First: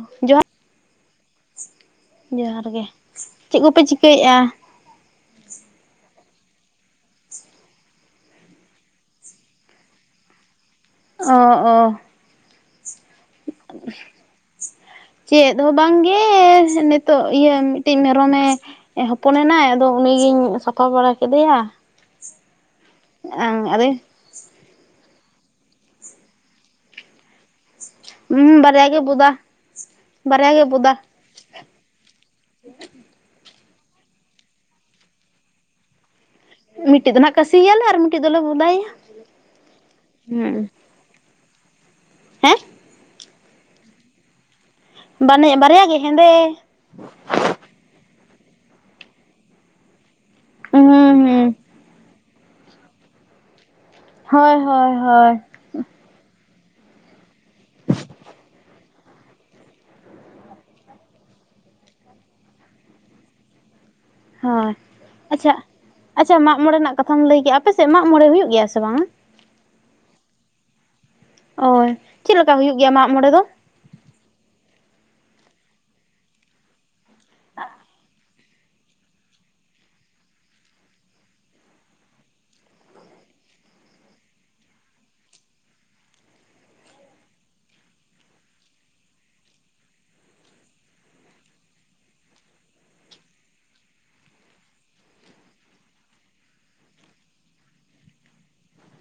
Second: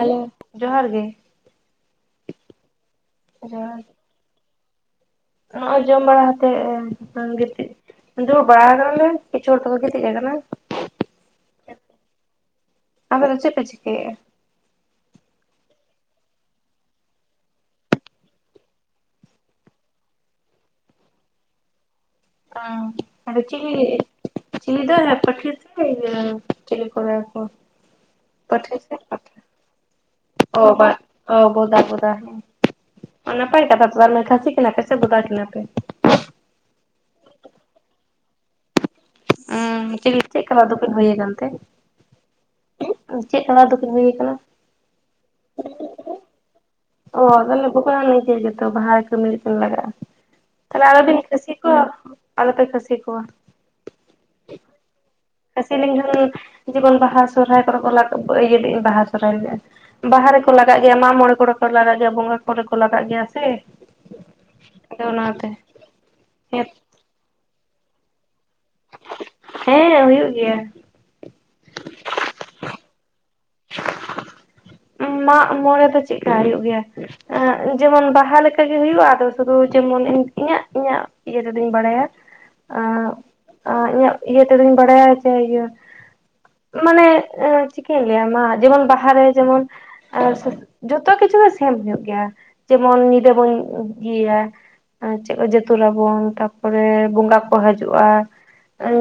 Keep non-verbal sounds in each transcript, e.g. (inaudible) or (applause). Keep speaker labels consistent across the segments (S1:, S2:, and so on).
S1: Hello
S2: ᱡᱚᱦᱟᱨ
S1: ᱜᱮ
S2: ᱡᱚᱦᱟᱨ ᱜᱮ ᱪᱮᱫ
S1: ᱡᱚᱦᱟᱨ
S2: ᱠᱚᱯᱮ ᱪᱤᱠᱟᱹᱭᱮᱫᱼᱟ
S1: ᱱᱚᱜᱼᱚᱭ ᱡᱚᱢ ᱵᱟᱲᱟ ᱠᱟᱛᱮᱫ ᱜᱤᱛᱤᱡ ᱫᱩᱲᱩᱵ ᱵᱟᱲᱟ ᱠᱟᱱᱟᱞᱮ ᱠᱪᱷᱳ ᱠᱤᱪᱷᱩ ᱦᱚᱲ ᱫᱚᱠᱚ ᱜᱤᱛᱤᱡ ᱟᱠᱟᱱᱟ᱾
S2: ᱚ ᱚ
S1: (unintelligible) ᱪᱮᱫ ᱯᱮ ᱪᱤᱠᱟᱭᱮᱼᱟ
S2: ᱪᱮᱫ ᱦᱚᱸ ᱵᱟᱝᱜᱮ ᱱᱤᱛᱳᱜ ᱤᱭᱟᱹ ᱢᱤᱫᱴᱤᱡ ᱢᱮᱨᱚᱢᱮ ᱦᱚᱯᱚᱱᱮ ᱮᱱᱟᱭ ᱟᱫᱚ ᱩᱱᱤᱜᱤᱧ ᱥᱟᱯᱷᱟ ᱵᱟᱲᱟ ᱠᱮᱫᱮᱭᱟ
S1: ᱦ ᱟᱫᱚ ᱪᱮᱻ ᱪᱤᱞ ᱫᱚ ᱦ ᱯᱴᱮ ᱛᱮ ᱪᱤᱞᱤ ᱠᱚ ᱠᱚ
S2: ᱦᱩᱸ
S1: ᱯᱟᱹᱴᱷᱤ
S2: ᱵᱟᱨᱭᱟ
S1: ᱥᱮ
S2: ᱜᱮ ᱵᱩᱚᱫ
S1: ᱯᱟᱴᱷᱟ
S2: ᱵᱟᱨᱭᱟ
S1: ᱚ
S2: ᱜᱮ
S1: ᱵᱟ
S2: ᱵᱩᱚᱫᱟ
S1: ᱚ ᱵᱚᱫᱟ ᱵᱚᱫᱟ ᱦᱮᱸ ᱱᱟᱯᱟᱭ ᱠᱟᱛᱷᱟᱮ ᱠᱷᱟᱹᱥᱤ ᱠᱤᱱᱟ ᱯᱮ ᱥᱮ ᱵᱚᱫᱟ ᱠᱤᱱᱟ ᱯᱮ?
S2: ᱢᱤᱫᱴᱤᱡ ᱫᱚ ᱱᱟᱜ ᱠᱟᱹᱥᱤᱭᱟᱟᱞᱮ ᱟᱨ ᱢᱤᱫᱴᱤᱡ ᱫᱚᱞᱮ ᱵᱚᱸᱚᱫᱟᱭᱟ
S1: ᱦᱸ ᱪ ᱪᱮᱫ ᱞᱮᱠᱟᱞᱟ ᱫᱚᱠᱤᱱ ᱦᱩᱭᱭᱟ ᱟᱠᱟᱱᱛᱮ
S2: ᱦᱮᱸ
S1: ᱪᱮᱫ ᱠᱟᱱᱟ ᱫᱚᱠᱤᱱ ᱦᱩᱭ ᱟᱠᱟᱱᱟ
S2: ᱵᱟᱱᱮ ᱵᱟᱨᱭᱟ ᱜᱮ ᱦᱮᱸᱫᱮ
S1: ᱚ ᱟᱫᱚᱞᱮ ᱵᱚᱠᱟ ᱱᱤᱡᱮ ᱜᱮᱛᱚ ᱵᱟᱦᱟ ᱠᱟᱹᱢᱤ ᱠᱟᱛᱮ ᱞᱟᱜᱟᱜᱼᱟ᱾ ᱛᱟᱦᱞᱮ
S2: ᱦᱩᱸ
S1: ᱟᱨᱞ ᱵᱤᱱ
S2: ᱦᱩᱸ
S1: ᱠᱷᱥᱤ ᱠᱚᱣᱟ ᱟᱞᱯᱮ ᱠᱷᱥᱤ ᱠᱚᱣᱟ
S2: ᱦᱳᱭ ᱦᱳᱭ ᱦᱳᱭ
S1: ᱠᱷᱥᱤᱞᱤᱧ ᱡᱚᱱ ᱡᱮᱢᱚᱱ ᱵᱟᱦᱟ ᱥᱚᱦᱨᱟᱟᱭ ᱠᱚᱨᱮ ᱠᱚ ᱤᱭᱟᱹᱧ ᱵᱟᱦᱟ ᱟᱭ ᱦᱩᱭᱩᱜᱼᱟ ᱵᱟᱦᱟ ᱨᱮᱠᱚ ᱞᱟᱜᱟᱜ ᱜᱮᱭᱟ ᱢᱟᱜ ᱢᱚᱬᱮ ᱠᱚᱨᱮ ᱠᱚ ᱞᱟᱜᱟᱜ ᱜᱮᱭᱟ ᱵᱚᱸᱜᱟ ᱠᱚᱨᱮ ᱠᱚ ᱞᱟᱜᱟᱜ ᱜᱮᱭᱟ ᱥᱮ
S2: ᱦᱳᱭ
S1: ᱟᱫᱚ ᱚᱱᱟᱛᱮ
S2: ᱟᱪᱷᱟ ᱟᱪᱷᱟ ᱢᱟᱜ
S1: ᱦᱮᱸ
S2: ᱢᱚᱬᱮ ᱨᱮᱱᱟᱜ ᱠᱟᱛᱷᱟᱢ ᱞᱟᱹᱭ ᱠᱮᱫᱼᱟ ᱟᱯᱮᱥᱮᱫ ᱢᱟᱜᱽ ᱢᱚᱬᱮ ᱦᱩᱭᱩᱜ ᱜᱮᱭᱟ ᱥᱮ ᱵᱟᱝᱟ?
S1: ᱦᱮᱸ ᱦᱩᱭᱩᱜ ᱜᱮᱭᱟ
S2: ᱳᱭ ᱪᱮᱫ ᱞᱮᱠᱟ ᱦᱩᱭᱩᱜ ᱜᱮᱭᱟ ᱢᱟᱜᱢᱚᱬᱮ ᱫᱚ
S1: ᱢᱟᱜ ᱢᱚᱬᱮ ᱫᱚ ᱪᱮᱫᱠᱟ ᱦᱩᱭᱩᱜ ᱜᱮᱭᱟ ᱡᱮᱢᱚᱱ ᱵᱟᱦᱟ ᱞᱮᱠᱟ ᱠ ᱜᱮ ᱦᱩᱭᱩᱜᱼᱟ ᱟᱫᱚ ᱥᱩᱫᱷᱩ ᱡᱮᱢᱚᱱ ᱤᱧᱟᱹᱜ ᱤᱧᱟᱹᱜ ᱤᱭᱟᱹ ᱛᱫᱚᱧ ᱵᱟᱲᱟᱭᱟ ᱟᱜ, ᱟᱜ ᱤᱧᱟᱹᱜ ᱤᱭᱟᱹ ᱛᱮᱫᱚᱧ ᱵᱟᱲᱟᱭᱟ ᱡᱮ ᱤᱭᱟᱹ ᱢᱟᱱᱮ ᱪᱤᱠᱟᱹᱭ ᱜᱮᱭᱟᱢ ᱢᱟ ᱡᱮᱢᱚᱱ ᱵᱟᱦᱟ ᱨᱮ ᱡᱮᱢᱚᱱ ᱟᱨ ᱡᱚᱛᱚ ᱠᱤᱪᱷᱩ ᱜᱮ ᱥᱮᱢ ᱧᱚᱜ ᱜᱮᱭᱟ ᱡᱮᱢᱚᱱ ᱧᱤᱫᱟᱹ ᱵᱚᱱ ᱤᱭᱟᱹᱭᱟ ᱟᱨ ᱪᱮᱫ ᱠᱚ ᱛᱩᱨ ᱟᱵᱚᱱ ᱛᱟᱨᱯᱚᱨᱮ ᱵᱚᱸᱜᱟ ᱠᱚ ᱦᱤᱡᱩᱜᱼᱟ᱾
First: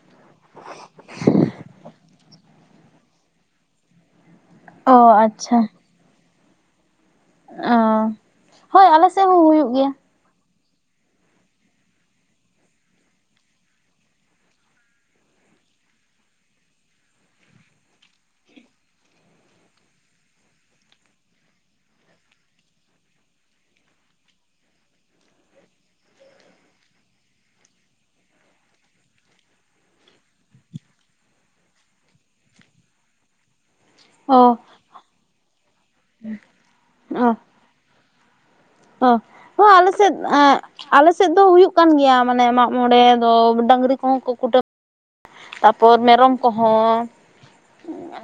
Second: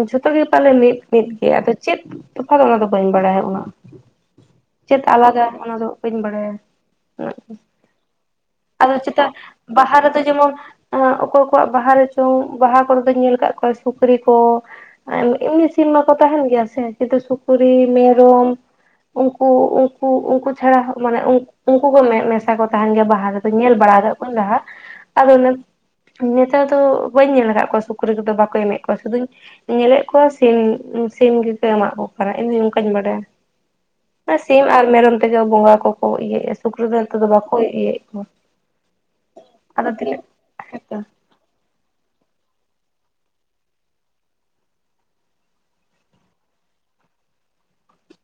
S1: ᱡᱷᱚᱛᱚ ᱜᱮ ᱯᱟᱞᱮ ᱢᱤᱫ ᱢᱤᱫ ᱜᱮ ᱟᱫᱚ ᱪᱮᱫ ᱛᱚᱯᱷᱟᱛ ᱚᱱᱟ ᱫᱚ ᱵᱟᱹᱧ ᱵᱟᱲᱟᱭᱟ ᱩᱱᱟᱜ᱾
S2: ᱚ
S1: ᱪᱮᱫ ᱟᱞᱟᱫᱟ
S2: ᱟᱪᱪᱷᱟ
S1: ᱚᱱᱟ ᱫᱚ ᱵᱟᱹᱧ ᱵᱟᱲᱟᱭᱟ ᱩᱱᱟᱜ ᱫᱚ
S2: ᱚ ᱦᱳᱭ
S1: ᱟᱫᱚ
S2: ᱟᱞᱮ
S1: ᱪᱮᱛᱟ
S2: ᱥᱮᱫ ᱦᱚᱸ ᱦᱩᱭᱩᱜ ᱜᱮᱭᱟ
S1: ᱵᱟᱦᱟ ᱨᱮᱫᱚ ᱡᱮᱢᱚᱱ ᱚᱠᱚᱭ ᱠᱚᱣᱟᱜ ᱵᱟᱦᱟ ᱨᱮᱪᱚᱝ ᱵᱟᱦᱟ ᱠᱚᱨᱮ ᱫᱚᱧ ᱧᱮᱞ ᱟᱠᱟᱫ ᱠᱚᱣᱟ ᱥᱩᱠᱨᱤ ᱠᱚ ᱮᱢᱱᱤ ᱥᱤᱢ ᱢᱟ ᱠᱚ ᱛᱟᱦᱮᱸᱱ ᱜᱮᱭᱟ ᱥᱮ ᱠᱤᱱᱛᱩ ᱥᱩᱠᱨᱤ, ᱢᱮᱨᱚᱢ ᱩᱱᱠᱩ ᱩᱱᱠᱩ ᱩᱱᱠᱩ ᱪᱷᱟᱲᱟ ᱢᱟᱱᱮ ᱩᱱᱠᱩ ᱠᱚ ᱢᱮᱥᱟ ᱠᱚ ᱛᱟᱦᱮᱱ ᱜᱮᱭᱟ ᱵᱟᱦᱟ ᱨᱮ ᱫᱚ᱾ ᱧᱮᱞ ᱵᱟᱲᱟ ᱟᱠᱟᱫ ᱠᱚᱶᱟᱧ ᱞᱟᱦᱟ ᱟᱫᱚ ᱱᱚᱱ ᱱᱮᱛᱟᱨ ᱫᱚ ᱵᱟᱹᱧ ᱧᱮᱞ ᱟᱠᱟᱫ ᱠᱚᱣᱟ ᱥᱩᱠᱨᱤ ᱠᱚᱫᱚ ᱵᱟᱠᱚ ᱮᱢᱮᱫ ᱠᱚᱣᱟ ᱥᱩᱫᱷᱩᱧ ᱧᱮᱞᱮᱫ ᱠᱚᱣᱟ ᱥᱤᱢ ᱥᱤᱢ ᱜᱮᱠᱚ ᱮᱢᱚᱜ ᱠᱚ ᱠᱟᱱᱟ ᱤᱧ ᱦᱚᱸ ᱚᱱᱠᱟᱧ ᱵᱟᱰᱟᱭᱟ᱾
S2: ᱚ
S1: ᱥᱤᱢ ᱟᱨ ᱢᱮᱨᱚᱢ ᱛᱮᱜᱮ ᱵᱚᱸᱜᱟ ᱠᱚ ᱠᱚ ᱤᱭᱟᱹᱭᱮᱫ ᱥᱩᱠᱨᱤ ᱫᱚ ᱱᱮᱛᱟᱨ
S2: ᱚ
S1: ᱫᱚ ᱵᱟᱠᱚ ᱤᱭᱟᱹᱭᱮᱫ ᱠᱚᱣᱟ
S2: ᱚ ᱦᱚᱸ
S1: ᱟᱫᱚ
S2: ᱟᱞᱮ ᱥᱮᱫ
S1: ᱛᱤᱱᱟᱹᱜ ᱦᱮᱸᱛᱚ
S2: ᱟᱞᱮ ᱥᱮᱫ ᱛᱚ ᱦᱩᱭᱩᱜ ᱠᱟᱱ ᱜᱮᱭᱟ ᱢᱟᱱᱮ ᱢᱟᱜ ᱢᱚᱬᱮ ᱫᱚ ᱰᱟᱸᱝᱨᱤ ᱠᱚᱦᱚᱸ ᱠᱚ ᱠᱩᱴᱟᱹᱢ ᱛᱟᱯᱚᱨ ᱢᱮᱨᱚᱢ ᱠᱚᱦᱚᱸ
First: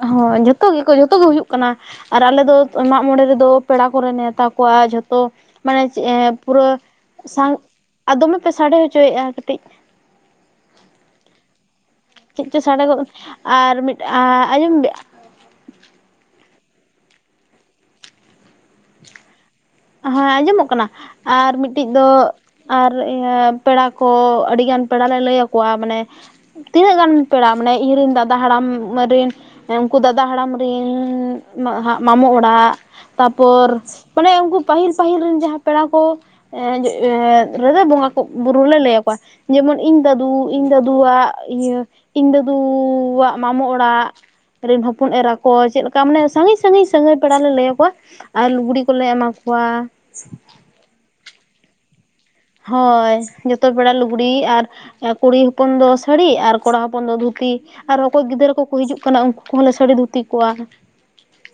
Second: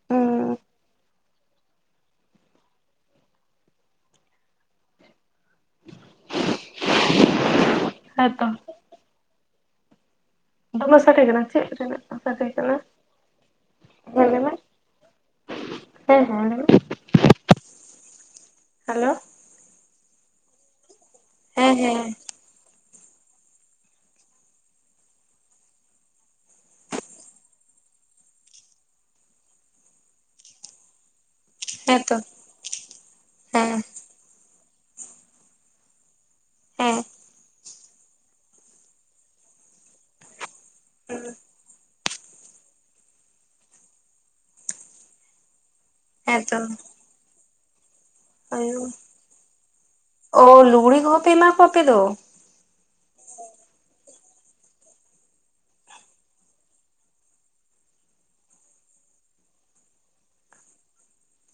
S1: ᱦᱩᱸ
S2: ᱡᱷᱚᱛᱚ ᱜᱮᱠᱚ ᱡᱷᱚᱛᱚ ᱜᱮ ᱦᱩᱭᱩᱜ ᱠᱟᱱᱟ᱾ ᱟᱨ ᱟᱞᱮ ᱫᱚ ᱢᱟᱜ ᱢᱚᱬᱮ ᱨᱮᱫᱚ ᱯᱮᱲᱟ ᱠᱚᱨᱮ ᱱᱮᱶᱛᱟ ᱠᱚᱣᱟ ᱡᱷᱚᱛᱚ᱾ ᱢᱟᱱᱮᱫ ᱯᱩᱨᱟᱹ ᱥᱟᱝ ᱫᱚᱢᱮ
S1: ᱦᱮᱸᱛᱚ
S2: ᱯᱮ ᱥᱟᱰᱮ ᱦᱚᱪᱚᱭᱮᱫᱼᱟ ᱠᱟᱹᱴᱤᱡ
S1: ᱫᱚᱢᱮ ᱥᱟᱰᱮ ᱠᱟᱱᱟ ᱪᱮᱫ ᱨᱮᱱᱟᱜ? ᱥᱟᱰᱮ
S2: ᱪᱮᱫ ᱪᱚ
S1: ᱠᱟᱱᱟ
S2: ᱥᱟᱰᱮᱜᱚᱜ ᱟᱨ ᱢᱤᱫ
S1: ᱦᱮᱸ ᱞᱟᱹᱭ
S2: ᱟᱨ
S1: ᱢᱮ
S2: ᱟᱸᱡᱚᱢ
S1: ᱦᱮᱸ ᱦᱮᱸ ᱦᱮᱞᱳ᱾
S2: ᱦᱮᱸ ᱟᱸᱡᱚᱢᱚᱜ ᱠᱟᱱᱟ ᱟᱨ
S1: ᱦᱮᱸ
S2: ᱢᱤᱫᱴᱤᱡ ᱫᱚ
S1: ᱦᱮᱸ
S2: ᱟᱨ ᱤᱭᱟᱹ ᱯᱮᱲᱟ ᱠᱚ ᱟᱹᱰᱤ ᱜᱟᱱ ᱯᱮᱲᱟ ᱞᱮ ᱞᱟᱹᱭ ᱟᱠᱚᱣᱟ ᱢᱟᱱᱮ ᱛᱤᱱᱟᱹᱜ ᱜᱟᱱ ᱯᱮᱲᱟ ᱢᱟᱱᱮ ᱤᱧ ᱨᱮᱱ ᱫᱟᱫᱟ ᱦᱟᱲᱟᱢ ᱨᱮᱱ ᱩᱱᱠᱩ ᱫᱟᱫᱟ ᱦᱟᱲᱟᱢ ᱨᱮᱱᱻ
S1: ᱦᱮᱸᱛᱚ
S2: ᱢᱟᱢᱚ ᱚᱲᱟᱜ
S1: ᱦᱮᱸ
S2: ᱛᱟᱨᱯᱚᱨ ᱢᱟᱱᱮ ᱩᱱᱠᱩ ᱯᱟᱹᱦᱤᱞ ᱯᱟᱹᱦᱤᱞ ᱨᱮᱱ ᱡᱟᱦᱟᱸ ᱯᱮᱲᱟ ᱠᱚ
S1: ᱦᱮᱸ
S2: ᱨᱮᱫᱚ ᱵᱚᱸᱜᱟ ᱠᱚ ᱵᱩᱨᱩ ᱞᱮ ᱞᱟᱹᱭ ᱟᱠᱚᱣᱟ ᱡᱮᱢᱚᱱ ᱤᱧ ᱫᱟᱹᱫᱩ ᱤᱧ ᱫᱟᱫᱩᱣᱟᱜ ᱤᱭᱟᱹ, ᱤᱧ ᱫᱟᱫᱩᱣᱟᱜ ᱢᱟᱢᱚ ᱚᱲᱟᱜ ᱨᱮᱱ ᱦᱚᱯᱚᱱ ᱮᱨᱟ ᱠᱚ ᱪᱮᱫ ᱞᱮᱠᱟ ᱢᱟᱱᱮ ᱥᱟᱺᱜᱤᱧ
S1: ᱦᱮᱸᱛᱚ
S2: ᱥᱟᱺᱜᱤᱧ ᱥᱟᱺᱟᱹᱜᱤ ᱯᱮᱲᱟ ᱞᱮ ᱞᱟᱹᱭ ᱟᱠᱚᱣᱟ᱾ ᱟᱨ
S1: ᱟᱭᱳ
S2: ᱞᱩᱜᱽᱲᱤ ᱠᱚᱞᱮ ᱮᱢᱟ ᱠᱚᱣᱟ᱾
S1: ᱚ ᱞᱩᱜᱲᱤ ᱠᱚᱦᱮᱢᱟ ᱠᱚᱦᱮᱸ ᱯᱮ ᱮᱢᱟ ᱠᱚᱶᱟ ᱟᱯᱮ ᱫᱚ᱾
S2: ᱦᱳᱭ ᱡᱷᱚᱛᱚ ᱯᱮᱲᱟ ᱞᱩᱜᱽᱲᱤᱡ ᱟᱨ ᱠᱩᱲᱤ ᱦᱚᱯᱚᱱ ᱫᱚ ᱥᱟᱹᱲᱤ ᱟᱨ ᱠᱚᱲᱟ ᱦᱚᱯᱚᱱ ᱫᱚ ᱫᱷᱩᱛᱤ᱾ ᱟᱨ ᱚᱠᱚᱭ ᱜᱤᱫᱽᱨᱟᱹ ᱠᱚᱠᱚ ᱦᱤᱡᱩᱜ ᱠᱟᱱᱟ ᱩᱱᱠᱩ ᱠᱚᱦᱚᱸᱞᱮ ᱥᱟᱹᱲᱤ ᱫᱷᱩᱛᱤ ᱠᱚᱣᱟ᱾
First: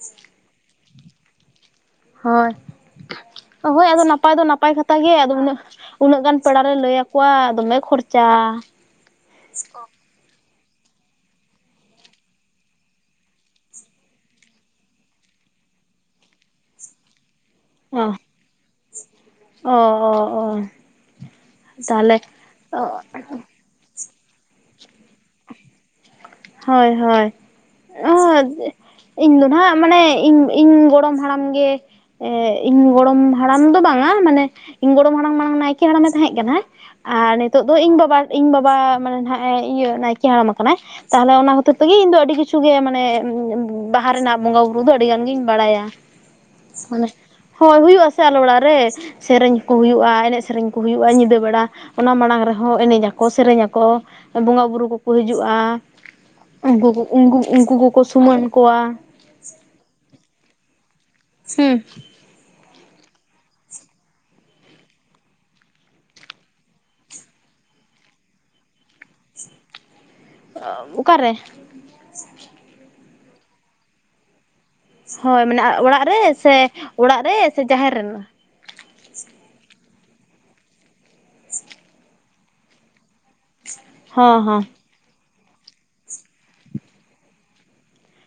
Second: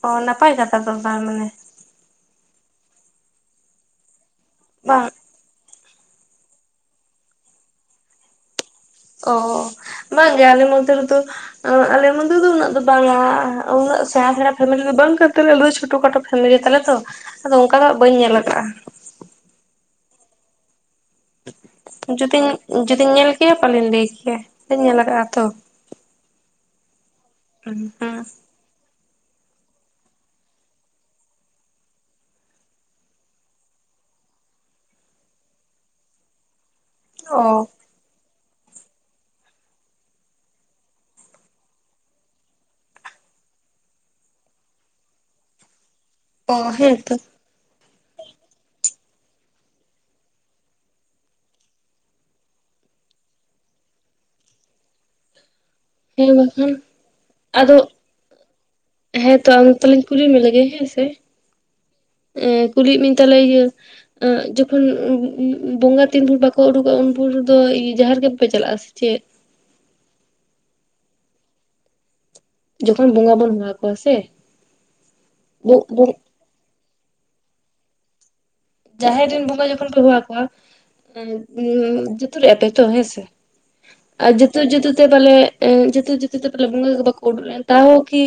S1: ᱚ ᱱᱟᱯᱟᱭ ᱠᱟᱛᱷᱟ ᱛᱚ ᱛᱟᱦᱚᱞᱮ
S2: ᱦᱳᱭ ᱦᱳᱭ ᱟᱫᱚ ᱱᱟᱯᱟᱭ ᱫᱚ ᱱᱟᱯᱟᱭ ᱠᱟᱛᱷᱟ
S1: ᱵᱟᱝ
S2: ᱜᱮ ᱟᱫᱚ ᱩᱱᱟᱹᱜ ᱩᱱᱟᱹᱜ ᱜᱟᱱ ᱯᱮᱲᱟᱨᱮ ᱞᱟᱹᱭ ᱟᱠᱚᱣᱟ ᱫᱚᱢᱮ ᱠᱷᱚᱨᱪᱟ᱾
S1: ᱚ ᱵᱟᱝ ᱜᱮ ᱟᱞᱮ ᱢᱚᱫᱽᱫᱷᱮ ᱨᱮᱫᱚ ᱟᱞᱮ ᱢᱚᱫᱽᱫᱷ ᱨᱮ ᱫᱚ ᱩᱱᱟᱹᱜ ᱫᱚ ᱵᱟᱝ ᱩᱱᱟᱹᱜ ᱥᱮᱬᱟ ᱥᱮᱬᱟ ᱯᱷᱮᱢᱮᱞᱤ ᱫᱚ ᱵᱟᱝ ᱟᱞ ᱫᱚ ᱪᱷᱳᱴᱳ ᱠᱷᱟᱴᱳ ᱯᱷᱮᱢᱮᱞᱤ ᱛᱟᱞᱮ ᱛᱚ ᱟᱫᱚ ᱚᱱᱠᱟ ᱫᱚ ᱵᱟᱹᱧ ᱧᱮᱞ ᱠᱟᱜᱼᱟ᱾
S2: ᱚᱻᱚᱻᱚᱻ
S1: ᱡᱩᱫᱤᱧ ᱡᱩᱫᱤᱧ ᱧᱮᱞ ᱠᱮᱭᱟ ᱯᱟᱞᱮᱧ ᱞᱟᱹᱭ ᱠᱮᱭᱟ ᱵᱟᱹᱧ ᱧᱮᱞ ᱟᱠᱟᱫᱟ ᱛᱚ
S2: ᱦᱳᱭ ᱦᱳᱭ
S1: (unintelligible)
S2: ᱤᱧ ᱫᱚ ᱱᱟᱦᱟᱸᱜ ᱢᱟᱱᱮ ᱤᱧ ᱤᱧ ᱜᱚᱲᱚᱢ ᱦᱟᱲᱟᱢ ᱜᱮ ᱮ ᱤᱧ ᱜᱚᱲᱚᱢ ᱦᱟᱲᱟᱢ ᱫᱚ ᱵᱟᱝᱟ ᱢᱟᱱᱮ ᱤᱧ ᱜᱚᱲᱚᱢ ᱦᱟᱲᱟᱢ ᱢᱟᱲᱟᱝ ᱱᱟᱭᱠᱮ ᱦᱟᱲᱟᱢ ᱮ ᱛᱟᱦᱮᱸ ᱠᱟᱱᱟ ᱦᱟᱸ ᱟᱨ
S1: ᱚ
S2: ᱱᱤᱛᱚᱜ ᱫᱚ ᱤᱧ ᱵᱟᱵᱟ ᱤᱧ ᱵᱟᱵᱟ ᱢᱟᱱᱮ ᱱᱟᱦᱜ ᱤᱭᱟᱹ ᱱᱟᱭᱠᱮ ᱦᱟᱲᱟᱢ ᱠᱟᱱᱟᱭ ᱛᱟᱦᱚᱞᱮ ᱚᱱᱟ ᱦᱚᱛᱮ ᱛᱮᱜᱮ ᱤᱧ ᱫᱚ ᱟᱹᱰᱤ ᱠᱤᱪᱷᱩ ᱜᱮ ᱢᱟᱱᱮ ᱵᱟᱦᱟ ᱨᱮᱱᱟᱜ ᱵᱚᱸᱜᱟ ᱵᱩᱨᱩ ᱫᱚ ᱟᱹᱰᱤ ᱜᱟᱱ ᱜᱤᱧ ᱵᱟᱲᱟᱭᱟᱹ (inaudible)
S1: ᱚ ᱦᱮᱛᱚ
S2: ᱦᱳᱭ ᱦᱩᱭᱩᱜ ᱟᱥᱮ ᱟᱞᱮ ᱚᱲᱟᱜ ᱨᱮ ᱥᱮᱨᱮᱧ ᱠᱚ ᱦᱩᱭᱩᱜᱼᱟ ᱮᱱᱮᱡ ᱥᱮᱨᱮᱧ ᱠᱚ ᱦᱩᱭᱩᱜᱼᱟ ᱧᱤᱫᱟᱹ ᱵᱮᱲᱟ ᱚᱱᱟ ᱢᱟᱲᱟᱝ ᱨᱮᱦᱚᱸ ᱮᱱᱮᱡ ᱟᱠᱚ ᱥᱮᱨᱮᱧ ᱟᱠᱚ ᱵᱚᱸᱜᱟᱼᱵᱩᱨᱩ ᱠᱚᱠᱚ ᱦᱤᱡᱩᱜᱼᱟ᱾
S1: ᱦᱮᱸ ᱵᱟᱠᱷᱟᱱ
S2: ᱩᱱᱠᱩ ᱠᱚ ᱩᱱᱠᱩ ᱩᱱᱠᱩ ᱠᱚᱠᱚ ᱥᱩᱢᱟᱹᱱ ᱠᱚᱣᱟ
S1: ᱦᱮᱸ ᱛᱚ ᱟᱫᱚ ᱛᱟᱦᱚᱞᱮᱧ ᱠᱩᱞᱤ ᱢᱮ ᱞᱮᱜᱮ ᱦᱮᱸ ᱥᱮ
S2: ᱦᱮᱸ
S1: ᱮ ᱠᱩᱞᱤᱭᱮᱫ ᱢᱧ ᱛᱟᱞᱮ ᱤᱭᱟᱹ ᱡᱚᱠᱷᱚᱱ ᱵᱚᱸᱜᱟ ᱛᱤᱱ ᱵᱷᱩᱨ ᱵᱟᱠᱚ ᱩᱰᱩᱠᱚᱜᱼᱟ ᱩᱱ ᱵᱷᱩᱨ ᱫᱚ ᱡᱟᱦᱮᱨ ᱜᱮ ᱵᱟᱯᱮ ᱪᱟᱞᱟᱜᱼᱟ ᱥᱮ ᱪᱮᱫ?
S2: ᱚᱠᱟᱨᱮ
S1: ᱡᱚᱠᱷᱚᱱ ᱵᱚᱸᱜᱟ ᱵᱚᱱ ᱦᱚᱦᱚ ᱠᱚᱣᱟ ᱥᱮ
S2: ᱦᱳᱭ ᱢᱟᱱᱮ ᱚᱲᱟᱜ ᱨᱮ ᱥᱮ ᱚᱲᱟᱜ ᱨᱮ ᱥᱮ ᱡᱟᱦᱮᱨ ᱨᱮᱱᱟᱜ
S1: ᱡᱟᱦᱮᱨ ᱨᱮᱱ ᱵᱚᱸᱜᱟ ᱡᱚᱠᱷᱚᱱ ᱯᱮ ᱦᱚᱦᱚᱣᱟ ᱠᱚᱣᱟ ᱡᱚᱛᱚ ᱨᱮᱭᱟᱜ ᱟᱯᱮ ᱛᱚ ᱦᱮᱸ ᱥᱮ ᱟᱨ
S2: ᱦᱚᱸ ᱦᱚᱸ
S1: ᱡᱩᱛᱮ ᱡᱩᱛᱩ ᱛᱮ ᱵᱚᱞᱮ ᱡᱩᱛᱩ ᱡᱩᱛᱩ ᱛᱮ ᱵᱚᱞᱮ ᱵᱚᱸᱜᱟ ᱠᱚ ᱵᱟᱠᱚ ᱩᱲᱩᱞ ᱞᱮᱱ ᱛᱟᱦᱚᱸ ᱠᱤ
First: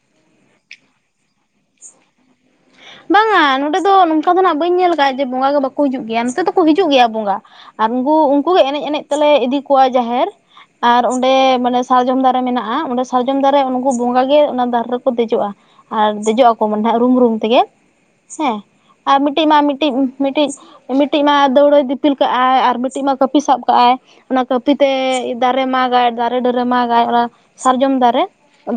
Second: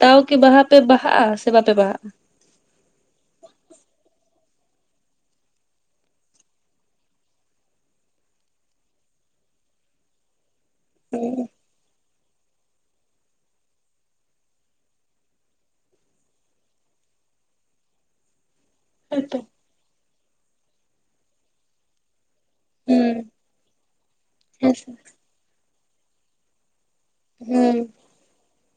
S1: ᱛᱟᱣ ᱠᱤ ᱵᱟᱦᱟ ᱯᱮ ᱵᱟᱦᱟᱜᱼᱟ ᱥᱮ ᱵᱟᱯᱮ ᱵᱟᱦᱟᱜᱼᱟ
S2: ᱵᱟᱝᱟ ᱱᱚᱸᱰᱮ ᱫᱚ ᱱᱚᱝᱠᱟ ᱫᱚ ᱟᱸᱜ ᱵᱟᱹᱧ ᱧᱮᱞ ᱟᱠᱟᱫᱼᱟ ᱡᱮ ᱵᱚᱸᱜᱟ ᱜᱮ ᱵᱟᱠᱚ ᱦᱤᱡᱩᱜ ᱜᱮᱭᱟ ᱱᱚᱛᱮ ᱫᱚᱠᱚ ᱦᱤᱡᱩᱜ ᱜᱮᱭᱟ ᱵᱚᱸᱜᱟ᱾ ᱟᱨ ᱩᱱ ᱩᱱᱠᱩᱜᱮ ᱮᱱᱮᱡ ᱮᱱᱮᱡ ᱛᱮᱞᱮ ᱤᱫᱤ ᱠᱚᱣᱟ ᱡᱟᱦᱮᱨ ᱟᱨ ᱚᱸᱰᱮ ᱢᱟᱱᱮ ᱥᱟᱨᱡᱚᱢ ᱫᱟᱨᱮ ᱢᱮᱱᱟᱜᱼᱟ ᱚᱸᱰᱮ ᱥᱟᱨᱡᱚᱢ ᱫᱟᱨᱮ ᱩᱱᱠᱩ ᱵᱚᱸᱜᱟ ᱜᱮ ᱚᱱᱟ ᱫᱟᱨᱮ ᱨᱮᱠᱚ ᱫᱮᱡᱚᱜᱼᱟ᱾ ᱟᱨ ᱫᱮᱡᱚᱜ ᱟᱠᱚᱢ ᱱᱟᱦᱟᱜ ᱨᱩᱢ ᱨᱩᱢ ᱛᱮᱜᱮ ᱦᱮᱸ ᱟᱨ
S1: ᱦᱮᱸᱛᱚ
S2: ᱢᱤᱫᱴᱤᱡ ᱢᱟ ᱢᱤᱫᱴᱤᱡ ᱢᱤᱫᱴᱤᱡ ᱢᱤᱫᱴᱤᱡ ᱢᱟ ᱫᱟᱹᱣᱲᱟᱹᱭ ᱫᱤᱯᱤᱞ ᱠᱟᱜ ᱟᱭ ᱟᱨ ᱢᱤᱫᱴᱤᱡ ᱢᱟ
S1: ᱦᱩᱸ
S2: ᱠᱟᱹᱯᱤ ᱥᱟᱵ ᱠᱟᱜᱼ ᱟᱭ ᱚᱱᱟ ᱠᱟᱹᱯᱤ
S1: ᱦᱮᱸᱥᱮ
S2: ᱛᱮ ᱫᱟᱨᱮ ᱢᱟᱜᱟᱭ ᱫᱟᱨᱮ ᱰᱟᱹᱨᱮ ᱢᱟᱜ ᱟᱭ ᱚᱱᱟ
S1: ᱦᱩᱸ
S2: ᱥᱟᱨᱡᱚᱢ ᱫᱟᱨᱮ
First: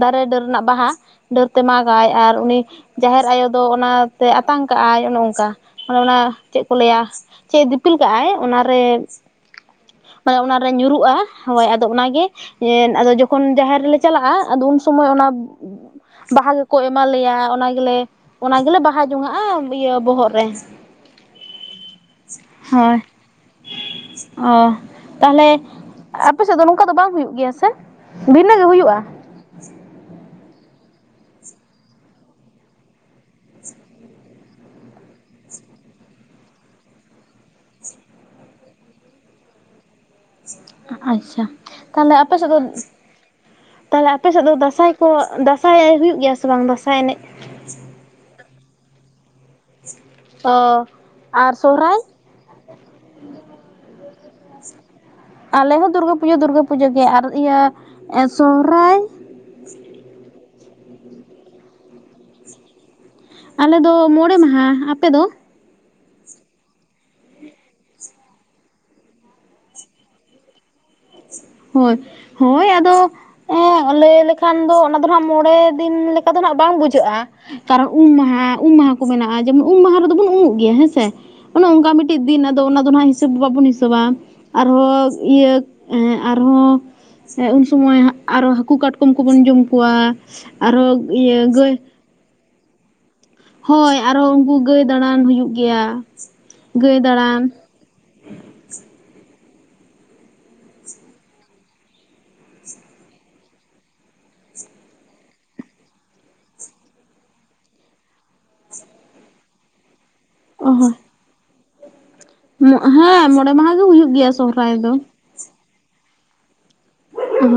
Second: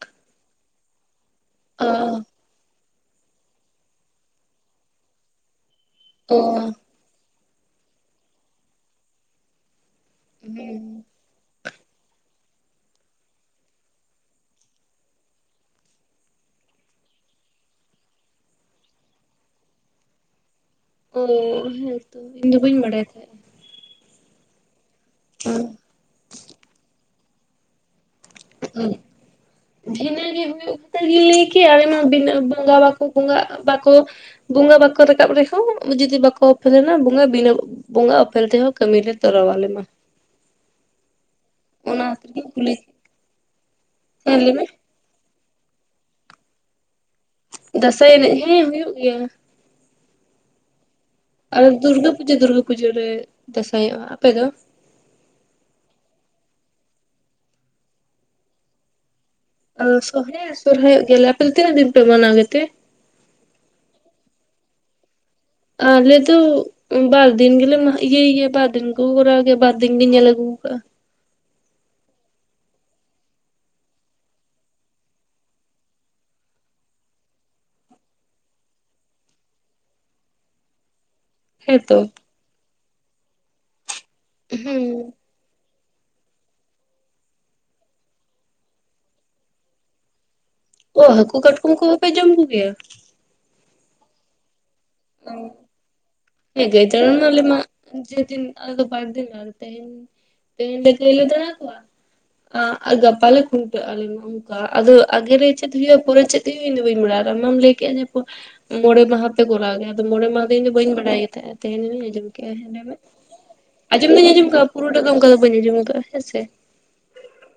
S2: ᱫᱟᱨᱮ ᱰᱟᱹᱨ ᱨᱮᱱᱟᱜ ᱵᱟᱦᱟ ᱰᱟᱹᱨᱛᱮ ᱢᱟᱜᱟᱭ ᱟᱨ ᱩᱱᱤ ᱡᱟᱦᱮᱨ ᱟᱭᱳ ᱫᱚ ᱚᱱᱟᱛᱮ ᱟᱛᱟᱝ ᱠᱟᱜᱼᱟᱭ ᱚᱱᱮ ᱚᱱᱠᱟ ᱢᱟᱱᱮ ᱚᱱᱟ ᱪᱮᱫ ᱠᱚ
S1: ᱚ
S2: ᱞᱟᱹᱭᱟ? ᱪᱮᱫ ᱫᱤᱯᱤᱞ ᱠᱟᱜᱼᱟᱭ ᱚᱱᱟᱨᱮ ᱢᱟᱱᱮ ᱚᱱᱟᱨᱮ ᱧᱩᱨᱩᱜᱼᱟ ᱦᱳᱭ ᱟᱫᱚ ᱚᱱᱟᱜᱮ ᱟᱫᱚ ᱡᱚᱠᱷᱚᱱ ᱡᱟᱦᱮᱨ ᱨᱮᱞᱮ ᱪᱟᱞᱟᱜᱼᱟ ᱟᱫᱚ ᱩᱱ ᱥᱚᱢᱚᱭ ᱚᱱᱟ ᱵᱟᱦᱟ ᱜᱮᱠᱚ ᱮᱢ ᱞᱮᱭᱟ ᱚᱱᱟ ᱜᱮᱞᱮ ᱚᱱᱟ ᱜᱮᱞᱮ ᱵᱟᱦᱟ ᱡᱚᱱᱟᱜᱼᱟ ᱤᱭᱟᱹ ᱵᱚᱦᱚᱜ ᱨᱮ
S1: ᱚ ᱦᱮᱸ ᱛᱚ ᱤᱧ ᱫᱚ ᱵᱟᱹᱧ
S2: ᱦᱳᱭ
S1: ᱵᱟᱲᱟᱭ ᱛᱟᱦᱮᱸᱱᱟ
S2: ᱚ ᱛᱟᱦᱞᱮ ᱟᱯᱮ ᱥᱮᱫ ᱫᱚ ᱱᱚᱝᱠᱟ ᱫᱚ ᱵᱟᱝ ᱦᱩᱭᱩᱜ ᱜᱮᱭᱟ ᱥᱮ ᱵᱷᱤᱱᱟᱹ ᱜᱮ ᱦᱩᱭᱩᱜᱼᱟ
S1: ᱰᱷᱤᱱᱟᱹ ᱜᱮ ᱦᱩᱭᱩᱜᱛ ᱜᱮ ᱞᱟᱹᱭ ᱠᱤ ᱟᱨᱮᱢᱟ ᱵᱤᱱᱟᱹ ᱵᱚᱸᱜᱟ ᱵᱟᱠᱚ ᱵᱚᱸᱜᱟᱜ ᱵᱟᱠᱚ ᱵᱚᱸᱜᱟ ᱵᱟᱠᱚ ᱨᱮᱠᱟᱯ ᱨᱮ ᱡᱫᱤ ᱵᱟᱠᱚ ᱚᱯᱷᱮᱞᱮᱱ ᱵᱚᱸᱜᱟ ᱵᱤᱱᱟ ᱵᱚᱸᱜᱟ ᱟᱯᱮᱞ ᱛᱮᱦᱚᱸ ᱠᱟᱹᱢᱤ ᱞᱮ ᱛᱚᱨᱟᱣᱟᱞᱮ ᱢᱟ
S2: ᱟᱪᱪᱷᱟ
S1: ᱚᱱᱟ
S2: ᱛᱟᱦᱞᱮ
S1: ᱠᱷᱟᱹᱛᱤᱨ
S2: ᱟᱯᱮ
S1: ᱜᱤᱧ
S2: ᱥᱮᱫ ᱫᱚ
S1: ᱠᱩᱞᱤ
S2: ᱛᱟᱦᱞᱮ ᱟᱯᱮ
S1: ᱦᱮᱸ
S2: ᱥᱮᱫ ᱫᱚ
S1: ᱞᱟᱹᱭ ᱢᱮ
S2: ᱫᱟᱸᱥᱟᱭ ᱦᱚ ᱫᱟᱸᱟᱭ ᱮ ᱦᱩᱭᱩᱜ ᱜᱮᱭᱟ ᱥᱮ ᱵᱟᱝ ᱫᱟᱸᱟᱭ ᱮᱱᱮᱡ
S1: ᱫᱟᱸᱥᱟᱭ ᱮᱱᱮᱡ ᱦᱮᱸ ᱦᱩᱭᱩᱜ ᱜᱮᱭᱟ
S2: ᱚ ᱟᱨ
S1: ᱟᱞᱮ ᱫᱚ
S2: ᱥᱚᱦᱨᱟᱭ
S1: ᱫᱩᱨᱜᱟᱹ ᱯᱩᱡᱟᱹ ᱫᱩᱨᱜᱟᱹ ᱯᱩᱡᱟᱹ ᱨᱮ ᱫᱟᱸᱥᱟᱭᱚᱜᱼᱟ ᱟᱯᱮ ᱫᱚ
S2: ᱟᱞᱮ ᱦᱚᱸ ᱫᱩᱨᱜᱟᱹ ᱯᱩᱡᱟᱹ ᱫᱩᱨᱜᱟᱹ ᱯᱩᱡᱟᱹ ᱜᱮ ᱟᱨ ᱤᱭᱟᱹ ᱥᱚᱦᱨᱟᱭ
S1: ᱟ ᱥᱚᱦᱮ ᱥᱚᱨᱦᱟᱭᱚᱜ ᱜᱮᱭᱟᱞᱮ ᱟᱯᱮ ᱫᱚ ᱛᱤᱱᱟᱹᱜ ᱫᱤᱱ ᱯᱮ ᱢᱟᱱᱟᱣ ᱜᱮᱛᱮ?
S2: ᱟᱞᱮᱚ ᱢᱚᱬᱮ ᱢᱟᱦᱟ ᱟᱯᱮ ᱫᱚ
S1: ᱟᱞᱮ ᱫᱚ ᱵᱟᱨ ᱫᱤᱱ ᱜᱮᱞᱮ ᱭ ᱜᱮ ᱵᱟᱨ ᱫᱤᱱ ᱜ ᱜᱮᱭᱟ ᱵᱟᱨ ᱫᱤᱱ ᱜᱮᱧᱤᱭᱟᱹ ᱞᱟᱜᱩ ᱟᱹᱜᱩ ᱣᱟᱠᱟᱹ-ᱟ
S2: ᱦᱳᱭ ᱦᱳᱭ ᱟᱫᱚ ᱦᱮᱸ ᱞᱟᱹᱭ ᱞᱮᱠᱷᱟᱱ ᱫᱚ ᱚᱱᱟ ᱫᱚ ᱦᱜ ᱢᱚᱬᱮ ᱫᱤᱱ ᱞᱮᱠᱟ ᱫᱚ ᱦᱜ ᱵᱟᱝ ᱵᱩᱡᱷᱟᱹᱜᱼᱟ ᱠᱟᱨᱚᱱ ᱩᱢ ᱢᱟᱦᱟ ᱩᱢ ᱢᱟᱦᱟ ᱠᱚ ᱢᱮᱱᱟᱜᱼᱟ ᱡᱮᱢᱚᱱ ᱩᱢ ᱢᱟᱦᱟ ᱨᱮᱫᱚ ᱵᱚᱱ ᱩᱢᱩᱜ ᱜᱮᱭᱟ ᱦᱮᱸ ᱥᱮ ᱚᱱᱮ ᱚᱱᱠᱟ
S1: ᱦᱮᱸᱛᱚ
S2: ᱢᱤᱫᱴᱮᱱ ᱫᱤᱱ ᱟᱫᱚ ᱚᱱᱟ ᱫᱚ ᱟᱜ ᱦᱤᱥᱟᱹᱵᱽ ᱵᱟᱵᱚᱱ ᱦᱤᱥᱟᱹᱟ ᱟᱨᱦᱚᱸ ᱤᱭᱟᱹ ᱮᱜ ᱟᱨᱦᱚᱸ ᱩᱱ ᱥᱚᱢᱚᱭ ᱟᱨᱚ ᱦᱟᱹᱠᱩ ᱠᱟᱴᱠᱚᱢ ᱠᱚᱵᱚᱱ ᱡᱚᱢ ᱠᱚᱣᱟ᱾ ᱟᱨᱚ
S1: ᱚ ᱦᱟᱹᱠᱩ
S2: ᱤᱭᱟᱹ
S1: ᱠᱟᱴᱠᱚᱢ
S2: ᱜᱟᱹᱭ
S1: ᱠᱚᱦᱚᱸ ᱯᱮ ᱡᱚᱢ ᱠᱚ ᱜᱮᱭᱟ᱾
S2: ᱦᱳᱭ ᱟᱨᱦᱚᱸ ᱩᱱᱠᱩ ᱜᱟᱹᱭ ᱫᱟᱬᱟᱱ ᱦᱩᱭᱩᱜ ᱜᱮᱭᱟ᱾
S1: ᱦᱮ ᱜᱟᱹᱭ ᱡᱟᱜᱟᱣ ᱢᱟ ᱟᱞᱮ ᱢᱟ ᱡᱮ ᱫᱤᱱ ᱟᱫᱚ ᱵᱟᱨ ᱫᱤᱱ ᱞᱮ ᱛᱟᱦᱮᱱ ᱛᱮᱦᱮᱧ ᱫᱚ ᱜᱟᱹᱭᱞᱮ ᱡᱟᱜᱟᱣ ᱠᱚᱣᱟ ᱟᱨ ᱜᱟᱯᱟ ᱞᱮ ᱠᱷᱩᱱᱴᱟᱹᱜᱼᱟ ᱟᱞᱮ ᱢᱟ ᱚᱝᱠᱟ ᱟᱫᱚ ᱟᱜᱮᱨᱮ ᱪᱮᱫ ᱦᱩᱭᱩᱜ-ᱟ ᱯᱚᱨᱮ ᱪᱮᱫ ᱦᱩᱭᱩᱜ-ᱟ ᱤᱧ ᱫᱚ ᱵᱟᱹᱧ ᱵᱟᱲᱟᱭᱟ ᱟᱢ ᱢᱟᱢ ᱞᱟᱹᱭᱠᱮᱫ-ᱟ ᱡᱮ ᱯᱚ ᱢᱚᱬᱮ ᱢᱟᱦᱟ ᱯᱮ ᱠᱚᱨᱟᱣ ᱜᱮᱭᱟ ᱛᱚᱵᱮ ᱢᱚᱬᱮ ᱢᱟᱦᱟ ᱫᱤᱱ ᱤᱧ
S2: ᱚ
S1: ᱫᱚ
S2: ᱦᱳᱭ
S1: ᱵᱟᱹᱧ ᱵᱟᱲᱟᱭ ᱛᱟᱦᱮᱸᱜ-ᱟ ᱛᱤᱦᱤᱧᱤᱧ ᱟᱧᱡᱚᱢ
S2: ᱦᱮᱸ ᱢᱚᱬᱮ ᱢᱟᱦᱟ ᱜᱮ ᱦᱩᱭᱩᱜ
S1: ᱟᱸᱡᱚᱢ
S2: ᱜᱮᱭᱟ
S1: ᱫᱩᱧ ᱟᱸᱚᱢ ᱠᱟᱫᱼᱟ
S2: ᱥᱚᱦᱨᱟᱭ
S1: ᱯᱩᱨᱟᱹᱴᱟᱜ ᱫᱚ ᱚᱱᱠᱟ ᱫᱚ ᱵᱟᱹᱧ ᱟᱸᱡᱚᱢ ᱟᱠᱟᱫᱟᱼᱟ ᱦᱮᱸ ᱥᱮ